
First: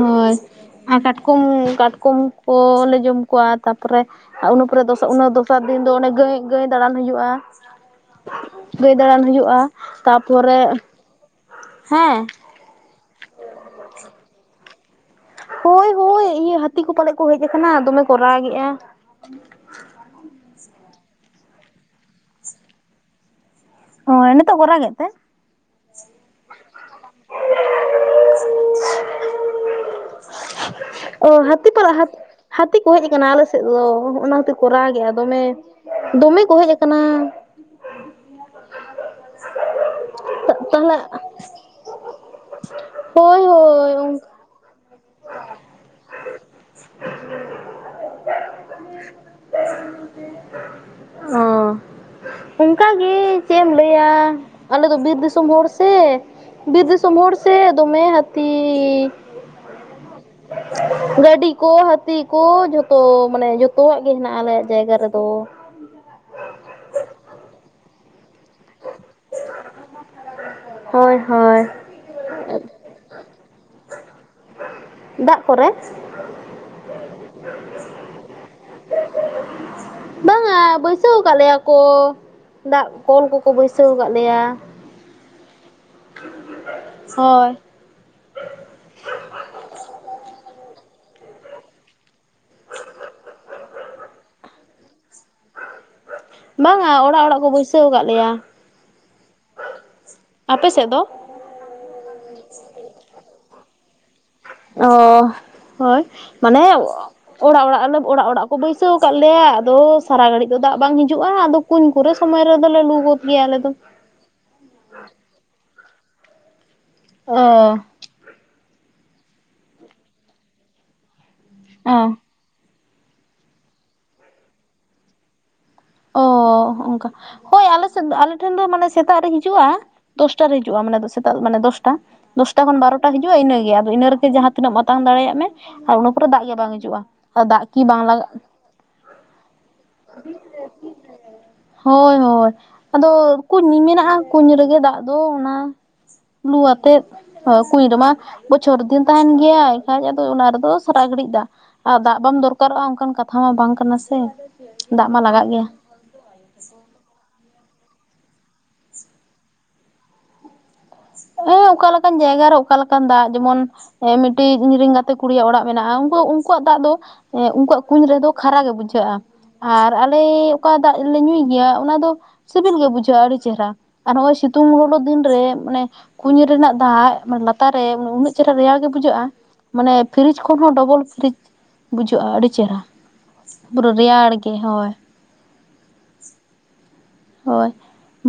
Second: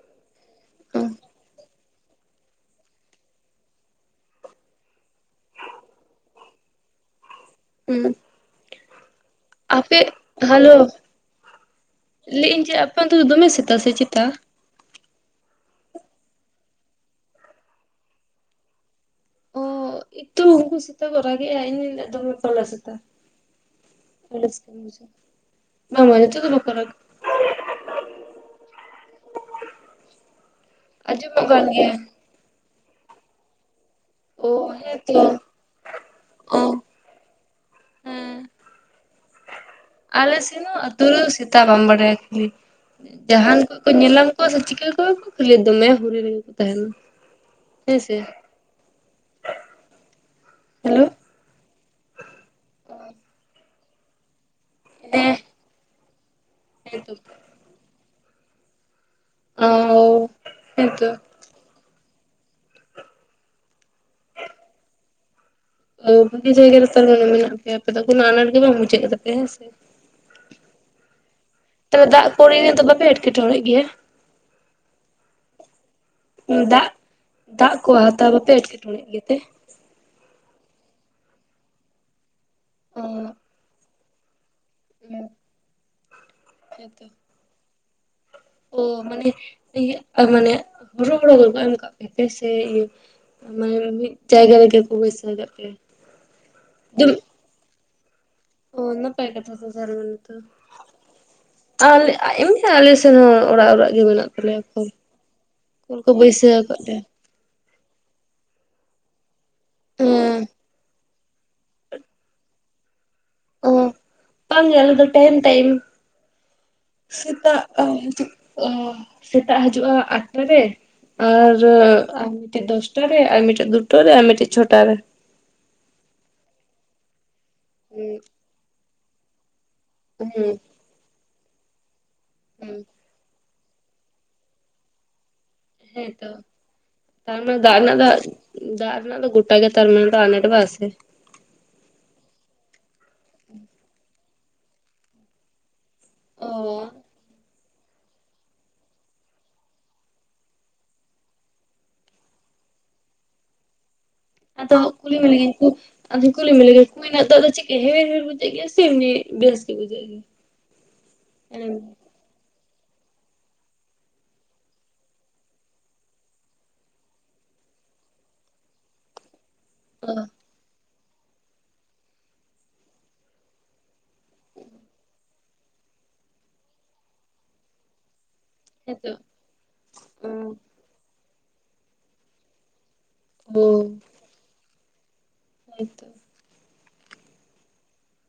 S2: ᱦᱳᱭ ᱟᱨ
S1: ᱦᱩᱸ
S2: ᱠᱟᱴᱠᱚᱢ ᱠᱟᱴᱠᱚᱢ ᱠᱚ ᱞᱮ ᱡᱚᱢ ᱠᱚᱣᱟ ᱛᱟᱯᱚᱨᱮ ᱟᱨ ᱚᱱᱟᱹᱠᱚᱨᱮ ᱤᱱᱟᱹ ᱫᱚᱥᱟᱨ ᱫᱤᱱ ᱫᱚ ᱚᱱᱮ ᱜᱟᱹᱭ, ᱜᱟᱹᱭ ᱫᱟᱬᱟᱱ ᱦᱩᱭᱩᱜᱼᱟ᱾
S1: ᱩᱸᱻ
S2: ᱜᱟᱹᱭ ᱫᱟᱬᱟᱱ ᱦᱩᱭᱩᱜ
S1: ᱟᱯᱮᱜ ᱦᱟᱞᱳ,
S2: ᱦᱮᱸ
S1: ᱞᱟᱹᱭᱤ ᱟᱹᱧ ᱪᱮ ᱟᱯᱮ ᱚᱱᱛᱮ ᱫᱚ ᱫᱚᱢᱮ ᱥᱮᱛᱟᱜ ᱥᱮ ᱪᱮᱛᱟ?
S2: ᱦᱳᱭ ᱦᱳᱭ ᱤᱭᱟᱹ ᱦᱟᱹᱛᱤ ᱠᱚ ᱯᱟᱞᱮᱫ ᱠᱚ ᱦᱮᱡ ᱟᱠᱟᱱᱟ ᱫᱚᱢᱮ ᱠᱚ ᱨᱟᱜᱮᱜ-ᱟ᱾
S1: ᱚᱻ ᱤᱛᱩ ᱦᱚᱸ ᱩᱱᱠᱩ ᱥᱮᱛᱟ ᱠᱚ ᱨᱟᱜᱮᱜ-ᱟ ᱤᱧ ᱢᱮᱱᱫᱟ ᱫᱚᱢᱮ ᱯᱟᱜᱞᱟ ᱥᱮᱛᱟ
S2: ᱦᱳᱭ ᱱᱤᱛᱚᱜ ᱠᱚ
S1: (unintelligible)
S2: ᱨᱟᱜᱮᱫ ᱛᱮ
S1: ᱵᱟᱝ ᱢᱟᱹᱭ ᱱᱤᱛᱚᱜ ᱫᱚ ᱵᱟᱠᱚ ᱨᱟᱜᱟ᱾
S2: ᱚ
S1: ᱟᱸᱡᱚᱢᱚᱜ ᱠᱟᱱ
S2: ᱦᱟᱹᱛᱤ
S1: ᱜᱮᱭᱟ
S2: ᱨᱟᱜ-ᱟ ᱦᱟᱹᱛᱤ ᱦᱟᱹᱛᱤ ᱠᱚ ᱦᱮᱡ ᱟᱠᱟᱱᱟ ᱟᱞᱮ ᱥᱮᱪ ᱫᱚ ᱚᱦᱚ
S1: ᱚ
S2: ᱚᱱᱟᱛᱮ ᱠᱚ ᱨᱟᱜᱮᱜᱼᱟ
S1: ᱦᱮᱸᱛᱚ
S2: ᱫᱚᱢᱮ, ᱫᱚᱢᱮ ᱠᱚ
S1: ᱚ
S2: ᱦᱮᱡ ᱟᱠᱟᱱᱟ᱾
S1: ᱦᱮᱸ ᱟᱞᱮ ᱥᱮᱱᱚᱜ
S2: ᱛᱟᱦᱚᱞᱮ
S1: ᱟᱹᱛᱩ ᱨᱮ ᱥᱮᱛᱟ ᱵᱟᱢ ᱵᱟᱰᱟᱭᱟ ᱠᱷᱟᱹᱞᱤ
S2: ᱦᱳᱭ
S1: ᱡᱟᱦᱟᱱ ᱠᱚ
S2: ᱦᱳᱭ ᱚ
S1: ᱧᱮᱞᱟᱢ ᱠᱚᱣᱟ ᱥᱮ ᱪᱤᱠᱟᱹ ᱠᱚᱣᱟ ᱠᱚ ᱠᱷᱟᱹᱞᱤ ᱫᱚᱢᱮ ᱦᱩᱲᱩ ᱨᱮᱜᱮ ᱠᱚ᱾ ᱛᱮᱦᱮᱱ ᱦᱮᱸ ᱥᱮ ᱦᱮᱞᱳ᱾
S2: ᱚ ᱚᱱᱠᱟ ᱜᱮ ᱪᱮᱫ ᱮᱢ ᱞᱟᱹᱭᱟ᱾ ᱟᱞᱮᱫᱚ ᱵᱤᱨ
S1: ᱦᱮᱸ
S2: ᱫᱤᱥᱚᱢ ᱦᱚᱲ ᱥᱮ, ᱵᱤᱨ
S1: ᱦᱮᱸᱛᱚ
S2: ᱫᱤᱥᱚᱢ ᱦᱚᱲ ᱥᱮ ᱫᱚᱢᱮ ᱦᱟᱹᱛᱤ᱾
S1: ᱚ ᱦᱮᱸᱛᱚ
S2: (unintelligible) ᱜᱟᱹᱰᱤ ᱠᱚ, ᱦᱟᱹᱛᱤ ᱠᱚ, ᱡᱷᱚᱛᱚ, ᱢᱟᱱᱮ ᱡᱚᱛᱚᱣᱟᱜ ᱜᱮ ᱦᱮᱱᱟᱜᱼᱟ ᱟᱞᱮᱭᱟᱜ ᱡᱟᱭᱜᱟ ᱨᱮᱫᱚ
S1: ᱚ ᱵᱩᱜᱤ ᱡᱟᱭᱜᱟ ᱨᱮ ᱛᱟᱦᱚᱞᱮ ᱢᱮᱱᱟᱜ ᱯᱮᱭᱟ ᱟᱯᱮ ᱫᱚ ᱠᱳᱱᱳ ᱟᱱᱟᱴ ᱜᱮ ᱵᱟᱝ ᱵᱩᱡᱷᱟᱹᱜ ᱠᱮᱫᱟᱯᱮ ᱦᱮᱸ ᱥᱮ?
S2: ᱦᱚᱭ ᱦᱳᱭ
S1: ᱛᱚᱵᱮ ᱫᱟᱜ ᱠᱚᱨᱮ ᱫᱚ ᱵᱟᱯᱮ ᱮᱸᱴᱠᱮᱴᱚᱬᱮ ᱜᱮᱭᱟ?
S2: ᱫᱟᱜ ᱠᱚᱨᱮ
S1: ᱫᱟᱜ ᱫᱟᱜ ᱠᱚ ᱦᱟᱛᱟᱣ ᱵᱟᱯᱮ ᱮᱴᱠᱮᱴᱚᱬᱮ ᱜᱮᱛᱮ
S2: ᱵᱟᱝᱟ ᱵᱟᱹᱭᱥᱟᱹᱣ ᱟᱠᱟᱫ ᱞᱮᱭᱟ ᱠᱚ, ᱫᱟᱜ
S1: ᱚ
S2: ᱠᱚᱞ ᱠᱚᱠᱚ ᱵᱟᱹᱭᱥᱟᱹᱣ ᱟᱠᱟᱫ ᱞᱮᱭᱟ᱾
S1: (unintelligible) ᱦᱮᱸᱛᱚ
S2: ᱦᱳᱭ᱾
S1: ᱚ ᱢᱟᱱᱮ ᱤᱭᱟᱹᱜ ᱟ ᱢᱟᱱᱮ ᱨᱚᱦᱚᱲ ᱦᱟᱠᱚᱠᱚ ᱮᱢ ᱠᱟᱜ ᱯᱮᱣᱟ ᱥᱮ ᱤᱭᱟᱹ ᱢᱟᱱᱮ ᱢᱤᱫ ᱡᱟᱭᱜᱟ ᱨᱮᱜᱮ ᱠᱚ ᱵᱟᱹᱥ
S2: ᱵᱟᱝᱟ ᱚᱲᱟᱜ ᱚᱲᱟᱜ ᱠᱚ ᱵᱟᱹᱭᱥᱟᱹᱣ ᱟᱠᱟᱫ ᱞᱮᱭᱟ᱾
S1: ᱚ ᱱᱟᱯᱟᱭ ᱠᱟᱛᱷᱟ ᱛᱟᱦᱚᱞᱮ ᱱᱚᱛᱮ
S2: ᱟᱯᱮ ᱥᱮᱫ ᱫᱚ
S1: ᱟᱞᱮ ᱮᱢ ᱟᱞᱮ ᱥᱮᱱ ᱦᱚᱸ ᱚᱲᱟᱜ ᱚᱲᱟᱜ ᱜᱮ ᱢᱮᱱᱟᱜ ᱛᱟᱞᱮᱭᱟ ᱠᱚᱞ
S2: ᱚ
S1: ᱠᱚᱞ
S2: ᱦᱳᱭ
S1: ᱠᱚ ᱵᱟᱹᱭᱥᱟᱹᱣ
S2: ᱢᱟᱱᱮ
S1: ᱠᱟᱜ ᱞᱮᱭᱟ
S2: ᱚᱲᱟᱜ ᱚᱲᱟᱜ ᱞᱮ ᱚᱲᱟᱜ ᱚᱲᱟᱜ ᱠᱚ ᱵᱟᱹᱭᱥᱟᱹᱣ ᱟᱠᱟᱫ ᱞᱮᱭᱟ ᱟᱫᱚ ᱥᱟᱨᱟ
S1: ᱦᱮᱸ
S2: ᱜᱷᱟᱹᱲᱤᱡ ᱫᱚ ᱫᱟᱜ ᱵᱟᱝ ᱦᱤᱡᱩᱜᱼᱟ ᱦᱤᱡᱩᱜᱼᱟ ᱟᱫᱚ ᱠᱩᱧ ᱠᱚᱨᱮ ᱥᱚᱢᱚᱭ ᱨᱮᱫᱚᱞᱮ ᱞᱩ ᱜᱚᱫ ᱜᱮᱭᱟ ᱟᱞᱮ ᱫᱚ᱾
S1: ᱛᱟᱣ ᱜᱮ ᱟᱞᱮ ᱫᱚ ᱴᱟᱭᱤᱢ ᱴᱟᱭᱤᱢ,
S2: ᱚ
S1: ᱥᱮᱛᱟᱜ ᱚ ᱥᱮᱛᱟᱜ ᱦᱤᱡᱩᱜᱼᱟ ᱟᱴᱴᱟ ᱨᱮ, ᱟᱨ ᱟᱨᱢᱤᱫᱴᱮᱡ ᱫᱚᱥ ᱴᱟ ᱨᱮ ᱟᱨ ᱢᱤᱫᱴᱮᱡ ᱫᱩᱴᱟ ᱨᱮ ᱟᱨ ᱢᱤᱫᱴᱮᱡ ᱪᱷᱚᱴᱟ ᱨᱮ᱾
S2: ᱚ ᱚᱱᱠᱟ ᱦᱳᱭ ᱟᱞᱮᱥᱮᱫ
S1: ᱦᱩᱸ
S2: ᱟᱞᱮᱮᱴᱷᱮᱱ ᱫᱚ ᱢᱟᱱᱮ ᱥᱮᱛᱟᱜ ᱨᱮ ᱦᱤᱡᱩᱜᱼᱟ᱾ ᱫᱚᱥᱴᱟ
S1: ᱦᱩᱸ
S2: ᱨᱮ ᱦᱤᱡᱩᱜᱼᱟ ᱢᱟᱱᱮ ᱥᱮᱛᱟᱜ ᱢᱟᱱᱮ ᱫᱚᱥᱴᱟ, ᱫᱚᱥᱴᱟ ᱠᱷᱚᱱ
S1: ᱦᱩᱸ
S2: ᱵᱟᱨᱚᱴᱟ ᱦᱤᱡᱩᱜᱼᱟ ᱤᱱᱟᱹᱜᱮ ᱟᱫᱚ ᱤᱱᱟᱹ ᱨᱮᱜᱮ ᱡᱟᱦᱟᱸ ᱛᱤᱱᱟᱹᱜ ᱢᱟᱛᱟᱝ ᱫᱟᱲᱮᱭᱟᱜ ᱢᱮ ᱟᱨ ᱤᱱᱟᱹ
S1: ᱦᱮᱸ
S2: ᱯᱚᱨᱮ
S1: ᱛᱚ
S2: ᱫᱟᱜ ᱜᱮ ᱵᱟᱝ ᱦᱤᱡᱩᱜᱼᱟ, ᱟᱨ
S1: ᱛᱟᱨᱢᱟᱱᱮ
S2: ᱫᱟᱜ ᱠᱤ
S1: ᱨᱮᱱᱟᱜ
S2: ᱵᱟᱝ
S1: ᱫᱚ
S2: ᱞᱟᱜᱟᱜ
S1: ᱫᱟᱜ ᱨᱮᱱᱟᱜ ᱫᱚ ᱜᱚᱴᱟ ᱜᱮ ᱛᱟᱨ ᱢᱟᱱᱮ ᱫᱚ ᱟᱱᱟᱴ ᱵᱟ ᱟᱥᱮ
S2: ᱦᱳᱭ ᱦᱳᱭ ᱟᱫᱚ ᱠᱩᱧ ᱢᱮᱱᱟᱜᱼᱟ ᱠᱩᱧ ᱨᱮᱜᱮ ᱫᱟᱜ ᱫᱚ ᱚᱱᱟ ᱞᱩ
S1: ᱚ
S2: ᱟᱛᱮᱫ ᱦᱮᱸ ᱠᱩᱧ ᱨᱮᱢᱟ ᱵᱚᱪᱷᱚᱨ ᱫᱤᱱ ᱛᱟᱦᱮᱱ ᱜᱮᱭᱟ ᱮᱱᱠᱷᱟᱡ ᱟᱫᱚ ᱚᱱᱟ ᱨᱮᱫᱚ ᱥᱟᱨᱟ ᱜᱷᱟᱹᱲᱤᱡ ᱫᱟ ᱟᱨ ᱫᱟᱜ ᱵᱟᱢ ᱫᱚᱨᱠᱟᱨᱚᱜᱼᱟ ᱚᱱᱠᱟᱱ ᱠᱟᱛᱷᱟ ᱢᱟ ᱵᱟᱝ ᱠᱟᱱᱟ ᱥᱮ
S1: ᱟᱫᱚ
S2: ᱫᱟᱜ
S1: ᱠᱩᱞᱤ
S2: ᱢᱟ ᱞᱟᱜᱟᱜ
S1: ᱢᱮᱜᱮᱭᱟ
S2: ᱜᱮᱭᱟ
S1: ᱠᱩ ᱟᱫᱚ (unintelligible) ᱫᱟᱜ ᱫᱚ ᱪᱮᱜ ᱮᱦᱮ ᱮᱦᱮ ᱵᱩᱡᱟᱜ ᱜᱮᱭᱟ ᱥᱮ ᱵᱤ-ᱵᱮᱥ ᱜᱮ ᱵᱩᱡᱟᱜ ᱜᱮᱭᱟ?
S2: ᱚ ᱚᱠᱟ
S1: ᱦᱮᱸ
S2: ᱞᱮᱠᱟᱱ ᱡᱟᱭᱜᱟ ᱨᱮ ᱚᱠᱟ ᱞᱮᱠᱟᱱ ᱫᱟᱜ, ᱡᱮᱢᱚᱱ ᱦᱮᱸ ᱢᱤᱫᱴᱤᱡ ᱤᱨᱮᱤᱧ ᱜᱟᱛᱮ ᱠᱩᱲᱤᱭᱟᱜ ᱚᱲᱟᱜ ᱢᱮᱱᱟᱜᱼᱟᱠᱩ ᱩᱱᱠᱩᱣᱟᱜ ᱫᱟᱜ ᱫᱚ ᱦᱮᱸ ᱩᱱᱠᱩᱣᱟᱜ ᱠᱩᱧ ᱨᱮᱫᱚ ᱠᱷᱟᱨᱟ ᱜᱮ ᱵᱩᱡᱷᱟᱹᱜᱼᱟ ᱟᱨ
S1: ᱚ
S2: ᱟᱞᱮ ᱚᱠᱟ ᱫᱟᱜ ᱞᱮ ᱧᱩᱭ ᱜᱮᱭᱟ ᱚᱱᱟ ᱫᱚ ᱥᱤᱵᱤᱞ ᱜᱮ ᱵᱩᱡᱷᱟᱹᱜᱼᱟ ᱟᱹᱰᱤ ᱪᱮᱦᱨᱟ ᱟᱨ ᱱᱚᱜᱼᱚᱭ ᱥᱤᱛᱩᱝ ᱞᱚᱞᱚ ᱫᱤᱱ ᱨᱮ ᱢᱟᱱᱮ ᱠᱩᱧ ᱨᱮᱱᱟᱜ ᱫᱟᱜ ᱢᱟᱱᱮ ᱞᱟᱛᱟᱨ ᱨᱮ ᱩᱱᱟᱹᱜ ᱪᱮᱦᱨᱟ ᱨᱮᱭᱟᱲ ᱜᱮ
S1: ᱦᱮᱸᱛᱚ
S2: ᱵᱩᱡᱷᱟᱹᱜᱼᱟ ᱢᱟᱱᱮ ᱯᱷᱤᱨᱤᱡ ᱠᱷᱚᱱ
S1: ᱚ
S2: ᱦᱚᱸᱚᱸ ᱰᱚᱵᱚᱞ ᱯᱷᱤᱨᱤᱡᱽ ᱵᱩᱡᱷᱟᱹᱜᱼᱟ ᱟᱹᱰᱤ ᱪᱮᱦᱨᱟ ᱯᱩᱨᱟᱹ ᱨᱮᱭᱟᱲ ᱜᱮ, ᱦᱚᱸ᱾
S1: ᱦᱳᱭ ᱛᱚ᱾
S2: ᱦᱚᱭ,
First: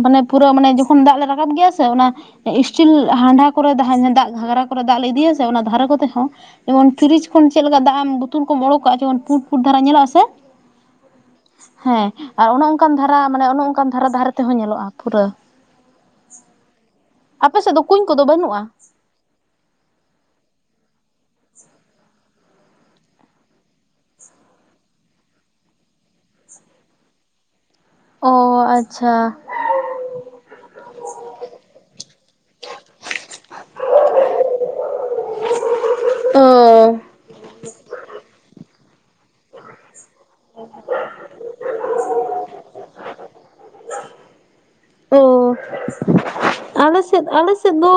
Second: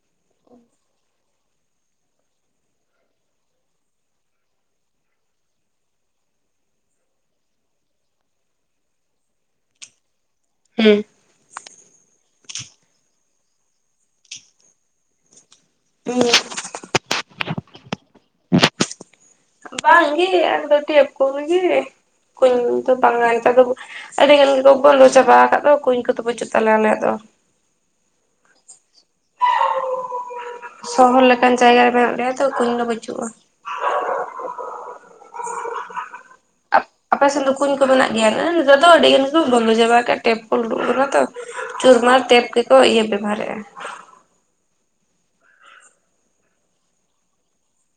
S2: ᱵᱟᱱᱮ ᱯᱩᱨᱟᱹ ᱢᱟᱱᱮ ᱡᱚᱠᱷᱚᱱ ᱫᱟᱜ ᱞᱮ ᱨᱟᱠᱟᱵ ᱜᱮᱭᱟ ᱥᱮ ᱚᱱᱟ ᱚ ᱤᱥᱴᱤᱞ ᱦᱟᱱᱰᱦᱟ ᱠᱚᱨᱮ ᱫᱟᱦᱟᱸ ᱫᱟᱜ ᱜᱷᱟᱸᱜᱽᱨᱟ ᱠᱚᱨᱮ ᱫᱟᱜ ᱞᱮ ᱤᱫᱤᱭᱟ ᱥᱮ ᱚᱱᱟ ᱫᱷᱟᱨᱮ ᱠᱚᱛᱮ ᱦᱚᱸ ᱮᱢᱚᱱ ᱯᱷᱤᱨᱤᱪ ᱠᱷᱚᱱ ᱪᱮᱜ ᱞᱮᱠᱟ ᱫᱟᱜ ᱮᱢ ᱵᱩᱛᱩᱞ ᱠᱚᱢ ᱚᱲᱳᱠ ᱠᱟᱜᱼᱟ ᱡᱮᱭᱚᱱ ᱯᱩᱸᱰ ᱯᱩᱸᱰ ᱫᱷᱟᱨᱟ ᱧᱮᱞᱚᱜᱼᱟ ᱥᱮ?
S1: ᱦᱮ᱾
S2: ᱦᱮᱸ ᱟᱨ ᱚᱱᱮ ᱚᱱᱠᱟᱱ ᱫᱷᱟᱨᱟ ᱢᱟᱱᱮ ᱚᱱᱮ ᱚᱱᱠᱟᱱ ᱫᱷᱟᱨᱟ ᱫᱷᱟᱨᱮ ᱛᱮᱦᱚᱸ ᱧᱮᱞᱚᱜᱼᱟ ᱯᱩᱨᱟᱹ
S1: ᱦᱩᱸ
S2: ᱟᱯᱮ ᱥᱮᱫ ᱫᱚ ᱠᱩᱧ ᱠᱚᱫᱚ ᱵᱟᱹᱱᱩᱜᱼᱟ?
S1: ᱵᱟᱝ ᱜᱤ (unintelligible) ᱟᱹᱰᱤ (unintelligible) ᱞᱩ ᱪᱟᱵᱟ ᱟᱠᱟᱫ ᱫᱚ ᱠᱩᱧ ᱠᱚᱫᱚ ᱵᱟᱹᱪᱩᱜ ᱛᱟᱞᱮᱭᱟ ᱟᱞᱮᱭᱟᱜ ᱫᱚ᱾
S2: ᱚ ᱟᱪᱷᱟ
S1: ᱥᱚᱦᱚᱨ ᱞᱮᱠᱟᱱ ᱡᱟᱭᱜᱟ ᱨᱮ (unintelligible) ᱛᱚ ᱠᱩᱧ ᱫᱚ ᱵᱟᱹᱪᱩᱜᱼᱟ᱾
S2: (inaudible) ᱚᱻ᱾
S1: ᱟᱯᱮ ᱥᱮᱱ ᱫᱚ ᱠᱩᱧ ᱠᱚ ᱢᱮᱱᱟᱜ ᱜᱮᱭᱟ ᱟᱹᱻ ᱱᱮᱛᱟᱨ ᱫᱚ ᱟᱹᱰᱤ ᱜᱟᱱ ᱜᱮᱠᱚ ᱵᱚᱱᱫᱚ ᱪᱟᱵᱟ ᱟᱠᱟᱫ ᱴᱮᱯ ᱠᱚᱞ ᱩᱰᱩᱜ ᱟᱠᱟᱱᱟ ᱛᱚ᱾ ᱪᱩᱨᱢᱟᱨ ᱴᱮᱯ ᱜᱮᱠᱚ ᱤᱭᱟᱹ ᱵᱮᱵᱚᱦᱟᱨᱮᱫᱼᱟ
S2: ᱚ᱾ ᱟᱞᱮ ᱥᱮᱫ ᱟᱞᱮ ᱥᱮᱫ ᱫᱚ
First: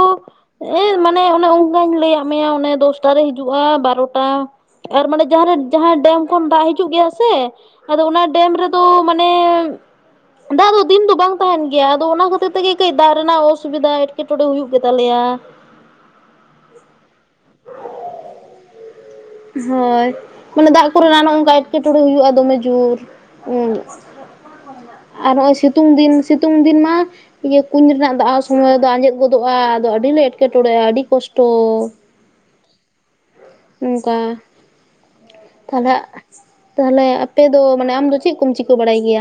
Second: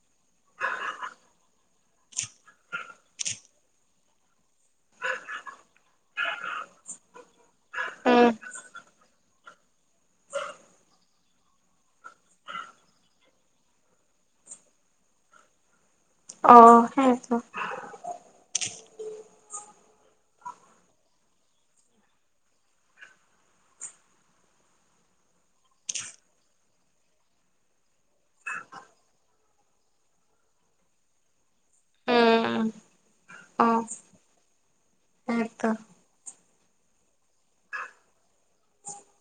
S2: ᱮᱭ ᱢᱟᱱᱮ ᱚᱱᱮ ᱚᱱᱠᱟᱧ ᱞᱟᱹᱭ ᱟᱜ ᱢᱮ ᱚᱱᱮ ᱫᱚᱥᱴᱟᱨᱮ ᱦᱤᱡᱩᱜᱼᱟ, ᱵᱟᱨᱚᱴᱟ ᱟᱨ ᱢᱟᱱᱮ ᱡᱟᱦᱟᱸᱨᱮ ᱡᱟᱦᱟᱸᱭ ᱰᱮᱢ ᱠᱷᱚᱱ ᱫᱟᱜ ᱦᱤᱡᱩᱜ ᱜᱮᱭᱟ ᱥᱮ ᱟᱫᱚ ᱚᱱᱟ ᱰᱮᱢ ᱨᱮᱫᱚ ᱢᱟᱱᱮ ᱫᱟᱜ ᱫᱚ ᱫᱤᱱ ᱫᱚ ᱵᱟᱝ ᱛᱟᱦᱮᱸᱱ ᱜᱮᱭᱟ ᱟᱫᱚ ᱚᱱᱟ ᱠᱷᱟᱹᱛᱤᱨ ᱛᱮᱜᱮ ᱠᱟᱹᱡ ᱫᱟᱜ ᱨᱮᱱᱟᱜ ᱚᱥ ᱥᱩᱵᱤᱫᱟ ᱮᱴᱠᱮᱼᱴᱚᱬᱮ ᱦᱩᱭᱩᱜ ᱜᱮᱛᱟ ᱞᱮᱭᱟ᱾
S1: ᱚ ᱦᱮᱸᱛᱚ᱾
S2: ᱦᱳᱭ, ᱢᱟᱸᱰᱟᱜ ᱠᱚᱨᱮᱱᱟᱜ ᱱᱚᱝᱠᱟ ᱮᱴᱠᱮᱼᱴᱚᱬᱮ ᱦᱩᱭᱩᱜᱼᱟ ᱫᱚᱢᱮ ᱡᱳᱨ᱾ ᱩ ᱟᱨ ᱱᱚᱜᱼᱚᱭ ᱥᱤᱛᱩᱝ ᱫᱤᱱ ᱥᱤᱛᱩᱝ ᱫᱤᱱ ᱢᱟ ᱤᱭᱟᱹ ᱠᱩᱧ ᱨᱮᱱᱟᱜ ᱫᱟᱜ ᱥᱚᱢᱚᱭ ᱫᱚ ᱟᱸᱡᱮᱫ ᱜᱚᱫᱚᱜᱼᱟ ᱟᱫᱚ ᱟᱹᱰᱤ ᱞᱮ ᱮᱴᱠᱮᱼᱴᱚᱬᱮ ᱟ ᱟᱹᱰᱤ ᱠᱚᱥᱴᱚ᱾
S1: ᱚ
S2: ᱱᱩᱝᱠᱟ
S1: ᱦᱮᱸ ᱛᱚ
S2: ᱛᱷᱟᱞᱮᱜ ᱛᱟᱦᱚᱞᱮ ᱟᱯᱮ ᱫᱚ ᱢᱟᱱᱮ ᱟᱢ ᱫᱚ ᱪᱮᱫ ᱠᱩᱢ ᱪᱤᱠᱟᱹ ᱵᱟᱲᱟᱭ ᱜᱮᱭᱟ?